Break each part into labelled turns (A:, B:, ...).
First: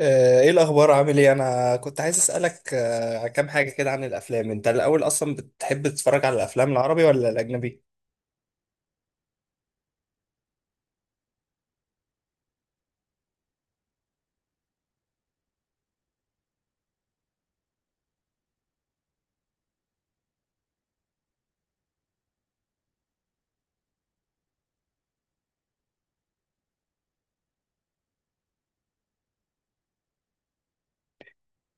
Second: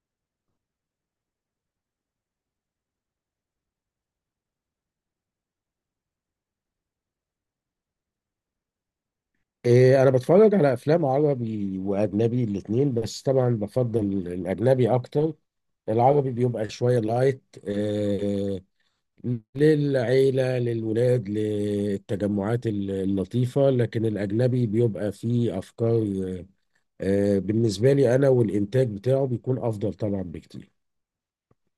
A: ايه الاخبار، عامل ايه؟ انا كنت عايز اسالك كام حاجه كده عن الافلام. انت الاول اصلا بتحب تتفرج على الافلام العربي ولا الاجنبي؟
B: انا بتفرج على افلام عربي واجنبي الاثنين، بس طبعا بفضل الاجنبي اكتر. العربي بيبقى شويه لايت، للعيله، للولاد، للتجمعات اللطيفه، لكن الاجنبي بيبقى فيه افكار، بالنسبه لي انا، والانتاج بتاعه بيكون افضل طبعا بكتير.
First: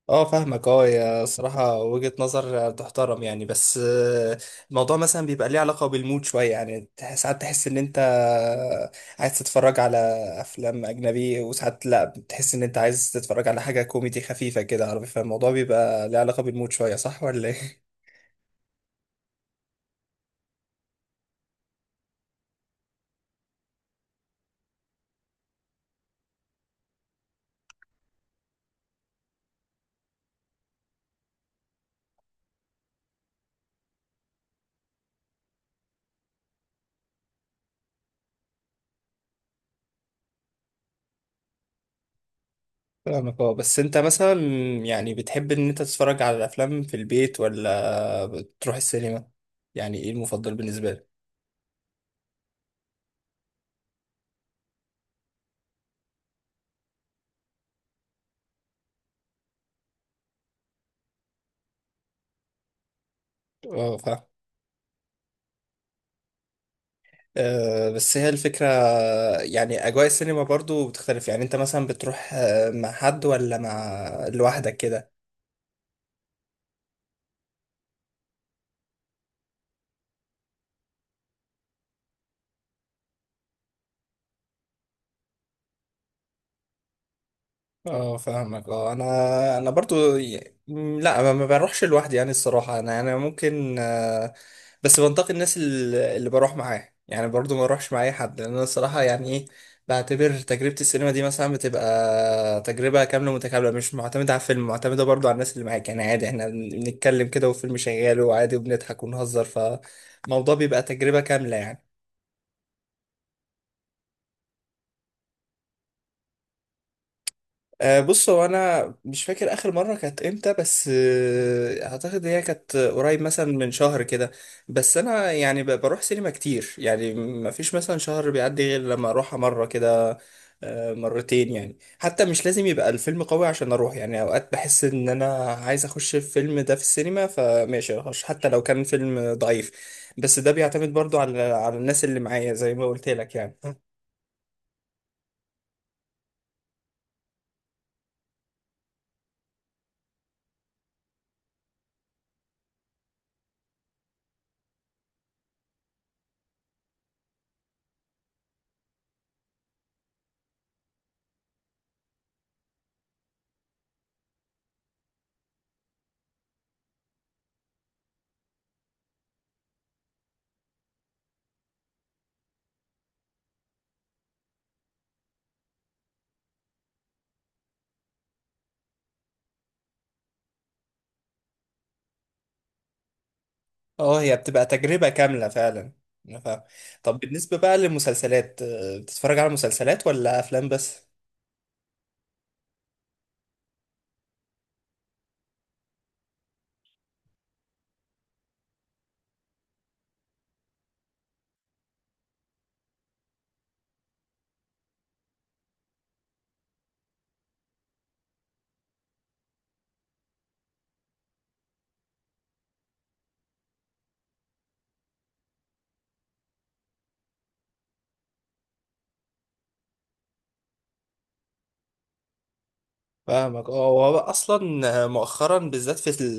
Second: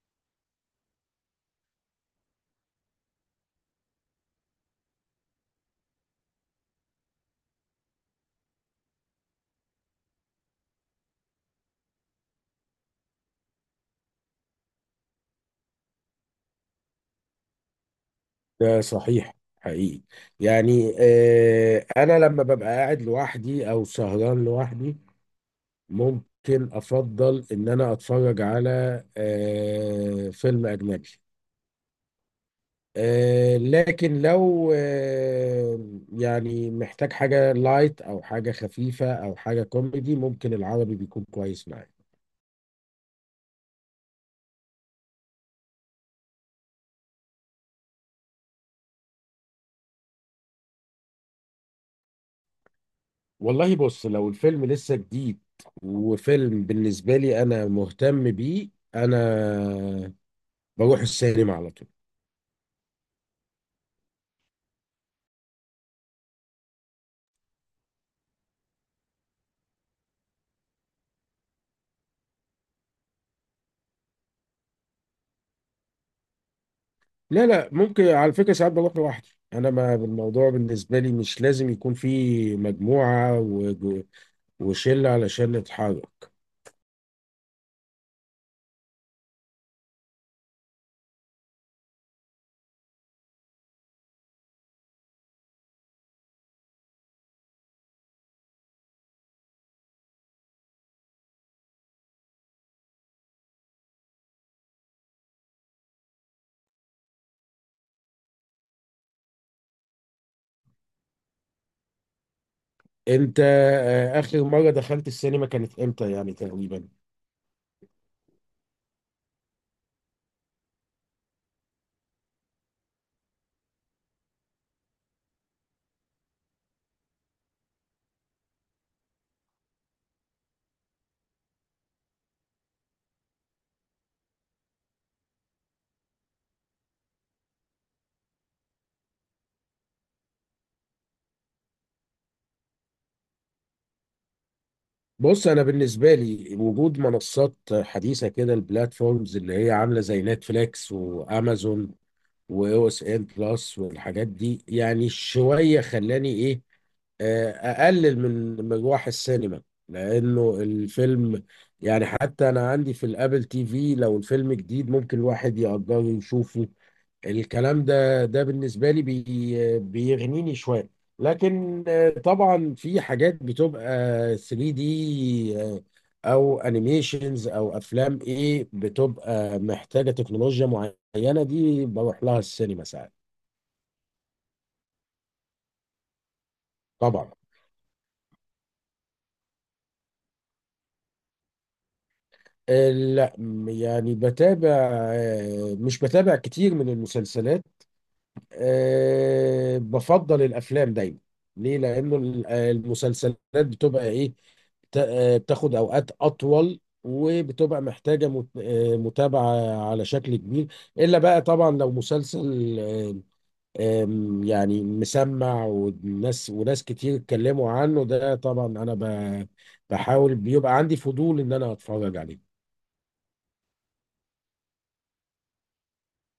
A: اه، فاهمك. اه، يا صراحه وجهه نظر تحترم يعني. بس الموضوع مثلا بيبقى ليه علاقه بالمود شويه يعني. ساعات تحس ان انت عايز تتفرج على افلام اجنبي، وساعات لا، بتحس ان انت عايز تتفرج على حاجه كوميدي خفيفه كده عربي. فالموضوع بيبقى ليه علاقه بالمود شويه، صح ولا ايه؟
B: ده صحيح حقيقي. يعني انا لما ببقى قاعد لوحدي او سهران لوحدي ممكن افضل ان انا اتفرج على فيلم اجنبي، لكن لو يعني محتاج حاجة لايت او حاجة خفيفة او حاجة كوميدي، ممكن العربي بيكون كويس معايا.
A: فاهمك. اه، بس انت مثلا يعني بتحب ان انت تتفرج على الافلام في البيت ولا بتروح السينما؟ يعني ايه المفضل بالنسبه لك؟
B: والله بص، لو الفيلم لسه جديد وفيلم بالنسبة لي انا مهتم بيه، انا بروح السينما على طول.
A: اه، فاهم. بس هي الفكره. يعني اجواء السينما برضو بتختلف. يعني انت مثلا بتروح مع حد ولا مع لوحدك كده؟
B: لا لا، ممكن على فكرة ساعات بروح لوحدي انا، ما الموضوع بالنسبه لي مش لازم يكون في مجموعه وشلة على شلة حرك.
A: اه، فاهمك. اه، انا برضو لا، ما بروحش لوحدي. يعني الصراحه انا ممكن بس بنتقي الناس اللي بروح معاه. يعني برضو ما اروحش مع اي حد. لان انا الصراحه يعني ايه، بعتبر تجربه السينما دي مثلا بتبقى تجربه كامله متكامله، مش معتمده على الفيلم، معتمده برضو على الناس اللي معاك. يعني عادي احنا بنتكلم كده والفيلم شغال، وعادي وبنضحك ونهزر. فالموضوع بيبقى تجربه كامله يعني.
B: انت اخر مرة دخلت السينما كانت امتى يعني تقريبا؟
A: بص، هو انا مش فاكر اخر مره كانت امتى. بس اعتقد هي كانت قريب مثلا من شهر كده. بس انا يعني بروح سينما كتير. يعني ما فيش مثلا شهر بيعدي غير لما اروحها مره كده، مرتين. يعني حتى مش لازم يبقى الفيلم قوي عشان اروح. يعني اوقات بحس ان انا عايز اخش الفيلم ده في السينما، فماشي اخش حتى لو كان فيلم ضعيف. بس ده بيعتمد برضو على الناس اللي معايا زي ما قلت لك يعني.
B: بص، انا بالنسبة لي وجود منصات حديثة كده، البلاتفورمز اللي هي عاملة زي نتفليكس وامازون واو اس ان بلس والحاجات دي، يعني شوية خلاني ايه، اقلل من مروح السينما، لانه الفيلم يعني حتى انا عندي في الابل تي في، لو الفيلم جديد ممكن الواحد يقدر يشوفه. الكلام ده بالنسبة لي بيغنيني شوية. لكن طبعا في حاجات بتبقى 3 دي، او انيميشنز او افلام ايه، بتبقى محتاجة تكنولوجيا معينة، دي بروح لها السينما ساعات.
A: اه، هي بتبقى تجربة كاملة فعلا. أنا فاهم. طب
B: طبعا.
A: بالنسبة بقى للمسلسلات، بتتفرج على مسلسلات ولا أفلام بس؟
B: لا يعني بتابع، مش بتابع كتير من المسلسلات. أه، بفضل الافلام دايما. ليه؟ لانه المسلسلات بتبقى ايه، بتاخد اوقات اطول وبتبقى محتاجه متابعه على شكل كبير. الا بقى طبعا لو مسلسل آه، آم، يعني مسمع والناس وناس كتير اتكلموا عنه، ده طبعا انا بحاول بيبقى عندي فضول ان انا اتفرج عليه.
A: فاهمك. اه، هو اصلا مؤخرا بالذات في ال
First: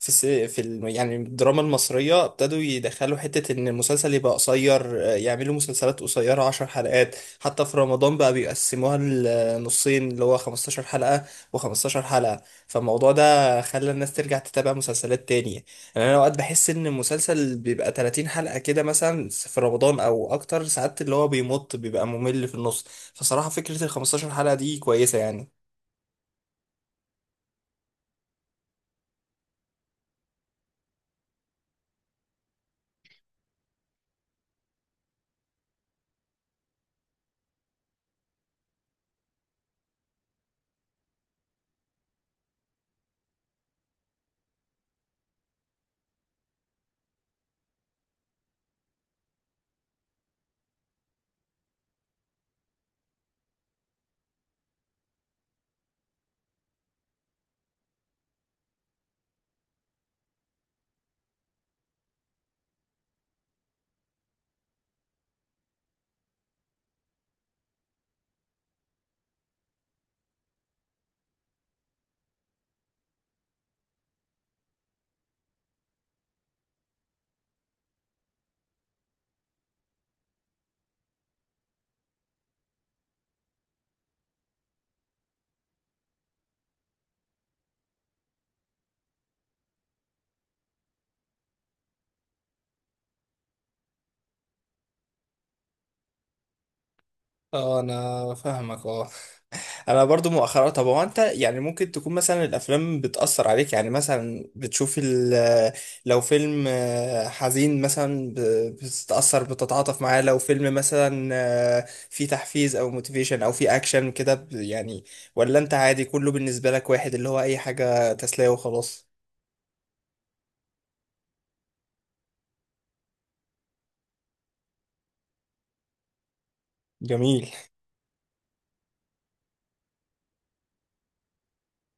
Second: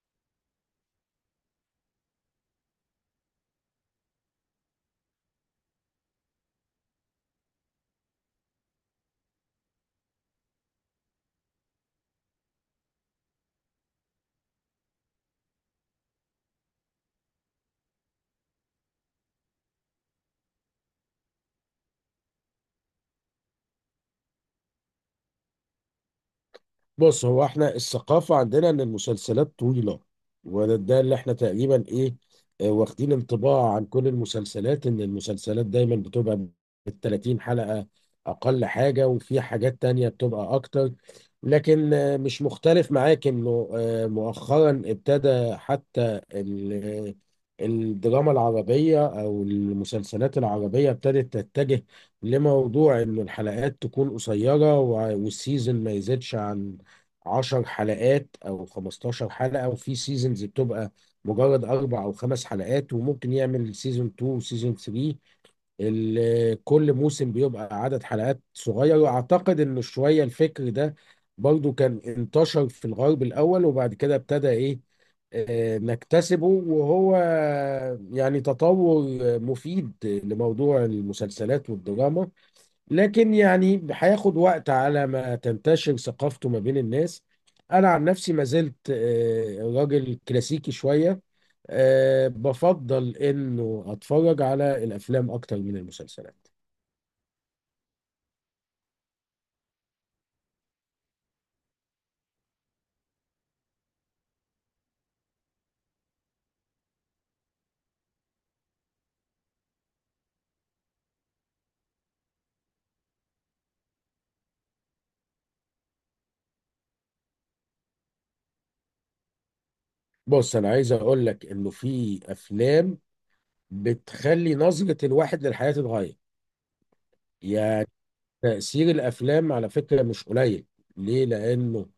A: في الس- في ال يعني الدراما المصريه ابتدوا يدخلوا حته ان المسلسل يبقى قصير، يعملوا مسلسلات قصيره 10 حلقات. حتى في رمضان بقى بيقسموها لنصين، اللي هو 15 حلقه و15 حلقه. فالموضوع ده خلى الناس ترجع تتابع مسلسلات تانية. يعني انا اوقات بحس ان المسلسل بيبقى 30 حلقه كده مثلا في رمضان او اكتر. ساعات اللي هو بيمط بيبقى ممل في النص. فصراحه فكره ال 15 حلقه دي كويسه يعني.
B: بص، هو احنا الثقافة عندنا ان المسلسلات طويلة، وده اللي احنا تقريبا ايه، واخدين انطباع عن كل المسلسلات ان المسلسلات دايما بتبقى بال 30 حلقة اقل حاجة، وفي حاجات تانية بتبقى اكتر. لكن مش مختلف معاك انه مؤخرا ابتدى حتى آه، الدراما العربية او المسلسلات العربية ابتدت تتجه لموضوع ان الحلقات تكون قصيرة، والسيزون ما يزيدش عن 10 حلقات او 15 حلقة، وفي سيزونز بتبقى مجرد اربع او خمس حلقات، وممكن يعمل سيزون 2 وسيزون 3. كل موسم بيبقى عدد حلقات صغير. واعتقد ان شوية الفكر ده برضو كان انتشر في الغرب الاول، وبعد كده ابتدى ايه، نكتسبه، وهو يعني تطور مفيد لموضوع المسلسلات والدراما، لكن يعني هياخد وقت على ما تنتشر ثقافته ما بين الناس. انا عن نفسي ما زلت راجل كلاسيكي شوية، بفضل انه اتفرج على الافلام اكتر من المسلسلات.
A: اه، انا فاهمك. اه، انا برضو مؤخرا. طب هو انت يعني ممكن تكون مثلا الافلام بتأثر عليك؟ يعني مثلا بتشوف لو فيلم حزين مثلا بتتأثر، بتتعاطف معاه. لو فيلم مثلا فيه تحفيز او موتيفيشن، او فيه اكشن كده يعني. ولا انت عادي، كله بالنسبة لك واحد، اللي هو اي حاجة تسلية وخلاص؟
B: بص، انا عايز اقول لك انه في افلام بتخلي نظرة الواحد للحياة تتغير.
A: جميل.
B: يعني تأثير الافلام على فكرة مش قليل. ليه؟ لانه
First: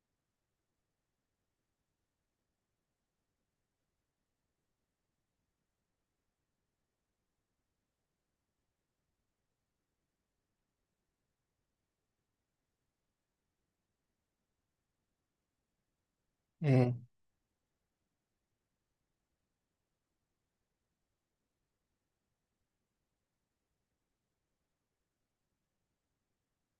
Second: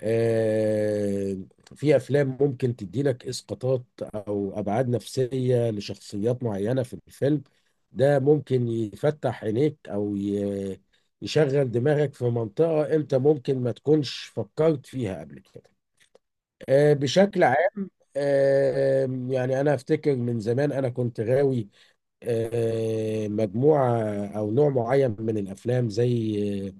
B: آه، في افلام ممكن تدي لك اسقاطات او ابعاد نفسيه لشخصيات معينه في الفيلم، ده ممكن يفتح عينيك او يشغل دماغك في منطقه انت ممكن ما تكونش فكرت فيها قبل كده.
A: امم
B: بشكل عام، يعني انا افتكر من زمان انا كنت غاوي مجموعه او نوع معين من الافلام، زي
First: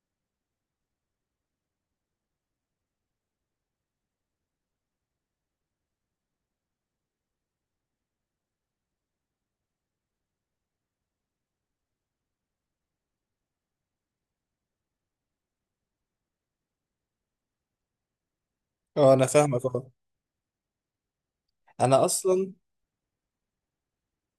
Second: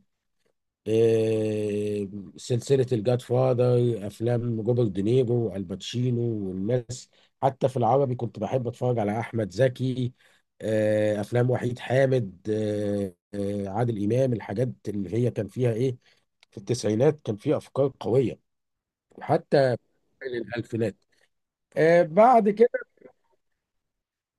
B: آه، سلسلة الجاد فاذر، أفلام روبرت دينيرو والباتشينو والناس. حتى في العربي كنت بحب أتفرج على أحمد زكي، أفلام وحيد حامد، عادل إمام، الحاجات اللي هي كان فيها إيه، في التسعينات كان فيها أفكار قوية.
A: اه، انا فاهمك.
B: وحتى
A: اه،
B: الألفينات
A: انا
B: بعد
A: اصلا
B: كده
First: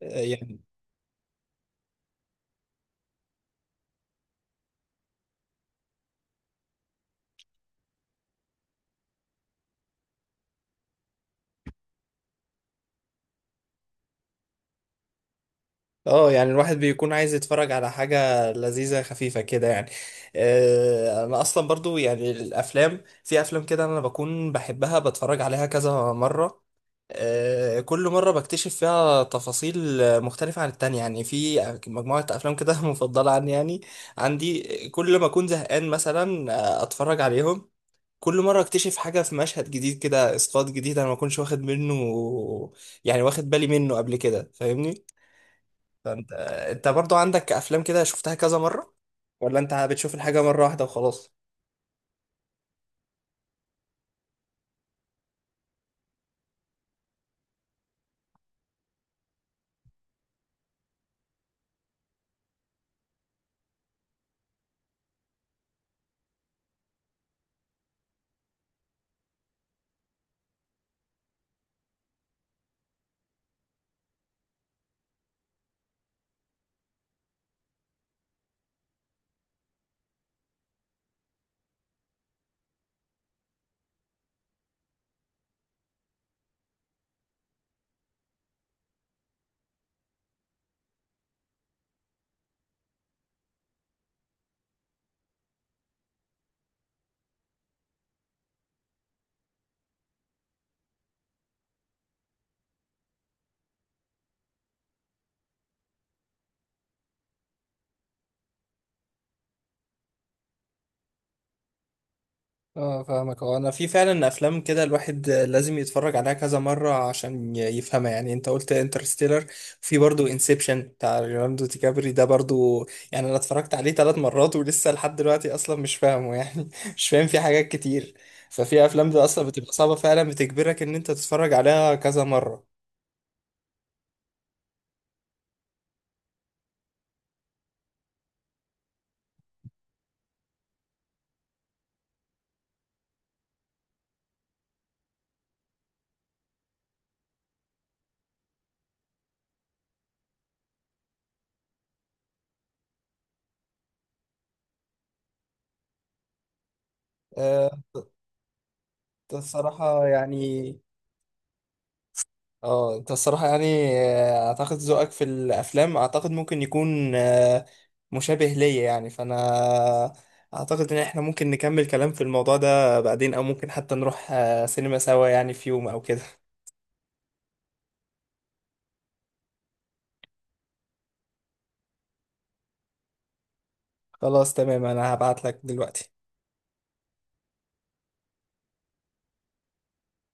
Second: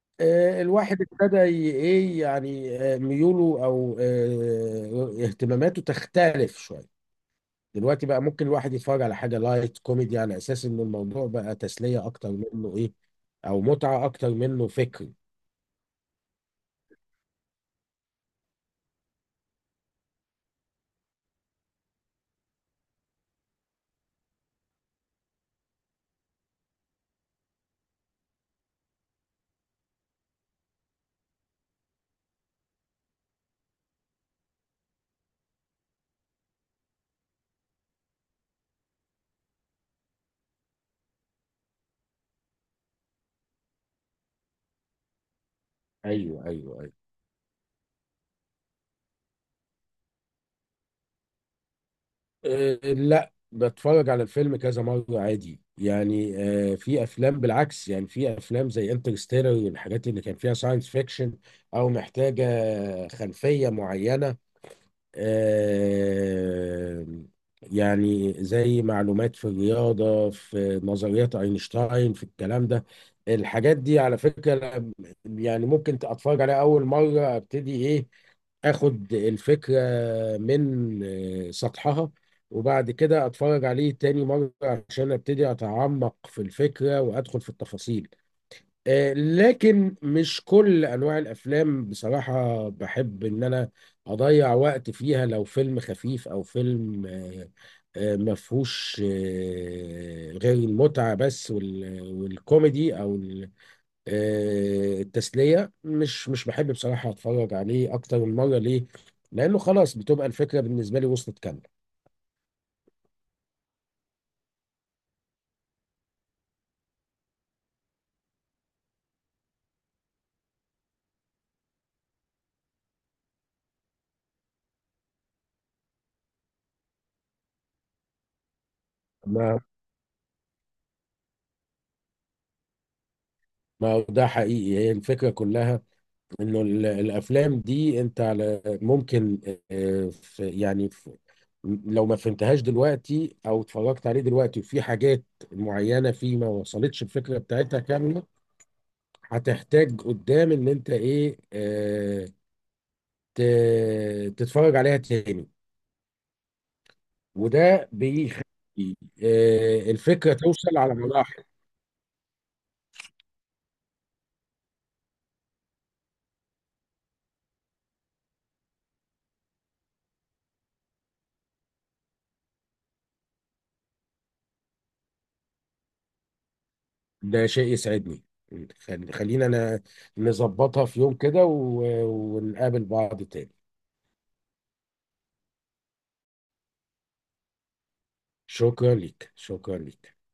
A: يعني.
B: الواحد ابتدى ي- إيه يعني آه، ميوله أو اهتماماته تختلف شوية. دلوقتي بقى ممكن الواحد يتفرج على حاجه لايت كوميدي، على اساس ان الموضوع بقى تسليه اكتر منه ايه، او متعه اكتر منه فكر.
A: اه، يعني الواحد بيكون عايز يتفرج على حاجة لذيذة خفيفة كده يعني. انا اصلا برضو يعني الافلام، في افلام كده انا بكون بحبها، بتفرج عليها كذا مرة. كل مرة بكتشف فيها تفاصيل مختلفة عن التانية. يعني في مجموعة أفلام كده مفضلة عني يعني، عندي. كل ما أكون زهقان مثلا أتفرج عليهم. كل مرة أكتشف حاجة في مشهد جديد، كده إسقاط جديد أنا ما كنتش واخد منه، يعني واخد بالي منه قبل كده. فاهمني؟ فانت،
B: ايوه، ايوه،
A: انت
B: ايوه.
A: برضو عندك افلام كده شفتها كذا مره ولا انت بتشوف الحاجه مره واحده وخلاص؟
B: أه لا، بتفرج على الفيلم كذا مره عادي يعني. أه في افلام بالعكس، يعني في افلام زي انترستيلر والحاجات اللي كان فيها ساينس فيكشن او محتاجه خلفيه معينه، آه، يعني زي معلومات في الرياضة في نظريات أينشتاين في الكلام ده. الحاجات دي على فكرة يعني ممكن أتفرج عليها أول مرة أبتدي إيه، اخد الفكرة من سطحها، وبعد كده اتفرج عليه تاني مرة عشان ابتدي اتعمق في الفكرة وادخل في التفاصيل. لكن مش كل انواع الافلام بصراحه بحب ان انا اضيع وقت فيها. لو فيلم خفيف او فيلم ما فيهوش غير المتعه بس والكوميدي او التسليه، مش بحب بصراحه اتفرج عليه اكتر من مره. ليه؟ لانه خلاص بتبقى الفكره بالنسبه لي وصلت كامله.
A: اه، فاهمك. هو انا في فعلا افلام كده الواحد لازم يتفرج عليها كذا مره عشان يفهمها. يعني انت قلت انترستيلر، في برضو انسبشن بتاع ليوناردو دي كابري، ده برضو يعني انا اتفرجت عليه 3 مرات ولسه لحد دلوقتي اصلا مش فاهمه، يعني مش فاهم فيه حاجات كتير. ففي افلام ده اصلا
B: ما
A: بتبقى صعبه فعلا، بتجبرك ان انت تتفرج عليها كذا مره.
B: ما هو ده حقيقي، هي الفكره كلها انه الافلام دي انت على ممكن آه، في يعني في لو ما فهمتهاش دلوقتي او اتفرجت عليه دلوقتي وفي حاجات معينه فيه ما وصلتش الفكره بتاعتها كامله، هتحتاج قدام ان انت ايه، تتفرج عليها تاني.
A: أه،
B: وده بيخلي
A: الصراحه
B: الفكره
A: يعني.
B: توصل على مراحل.
A: اه، انت الصراحة يعني اعتقد ذوقك في الافلام، اعتقد ممكن يكون مشابه ليا. يعني فانا اعتقد ان احنا ممكن نكمل كلام في الموضوع ده بعدين، او ممكن حتى نروح سينما سوا يعني في يوم او كده.
B: ده شيء يسعدني. خلينا انا نظبطها في يوم كده ونقابل بعض تاني.
A: خلاص، تمام. انا هبعت لك دلوقتي.
B: شكرا ليك، شكرا ليك.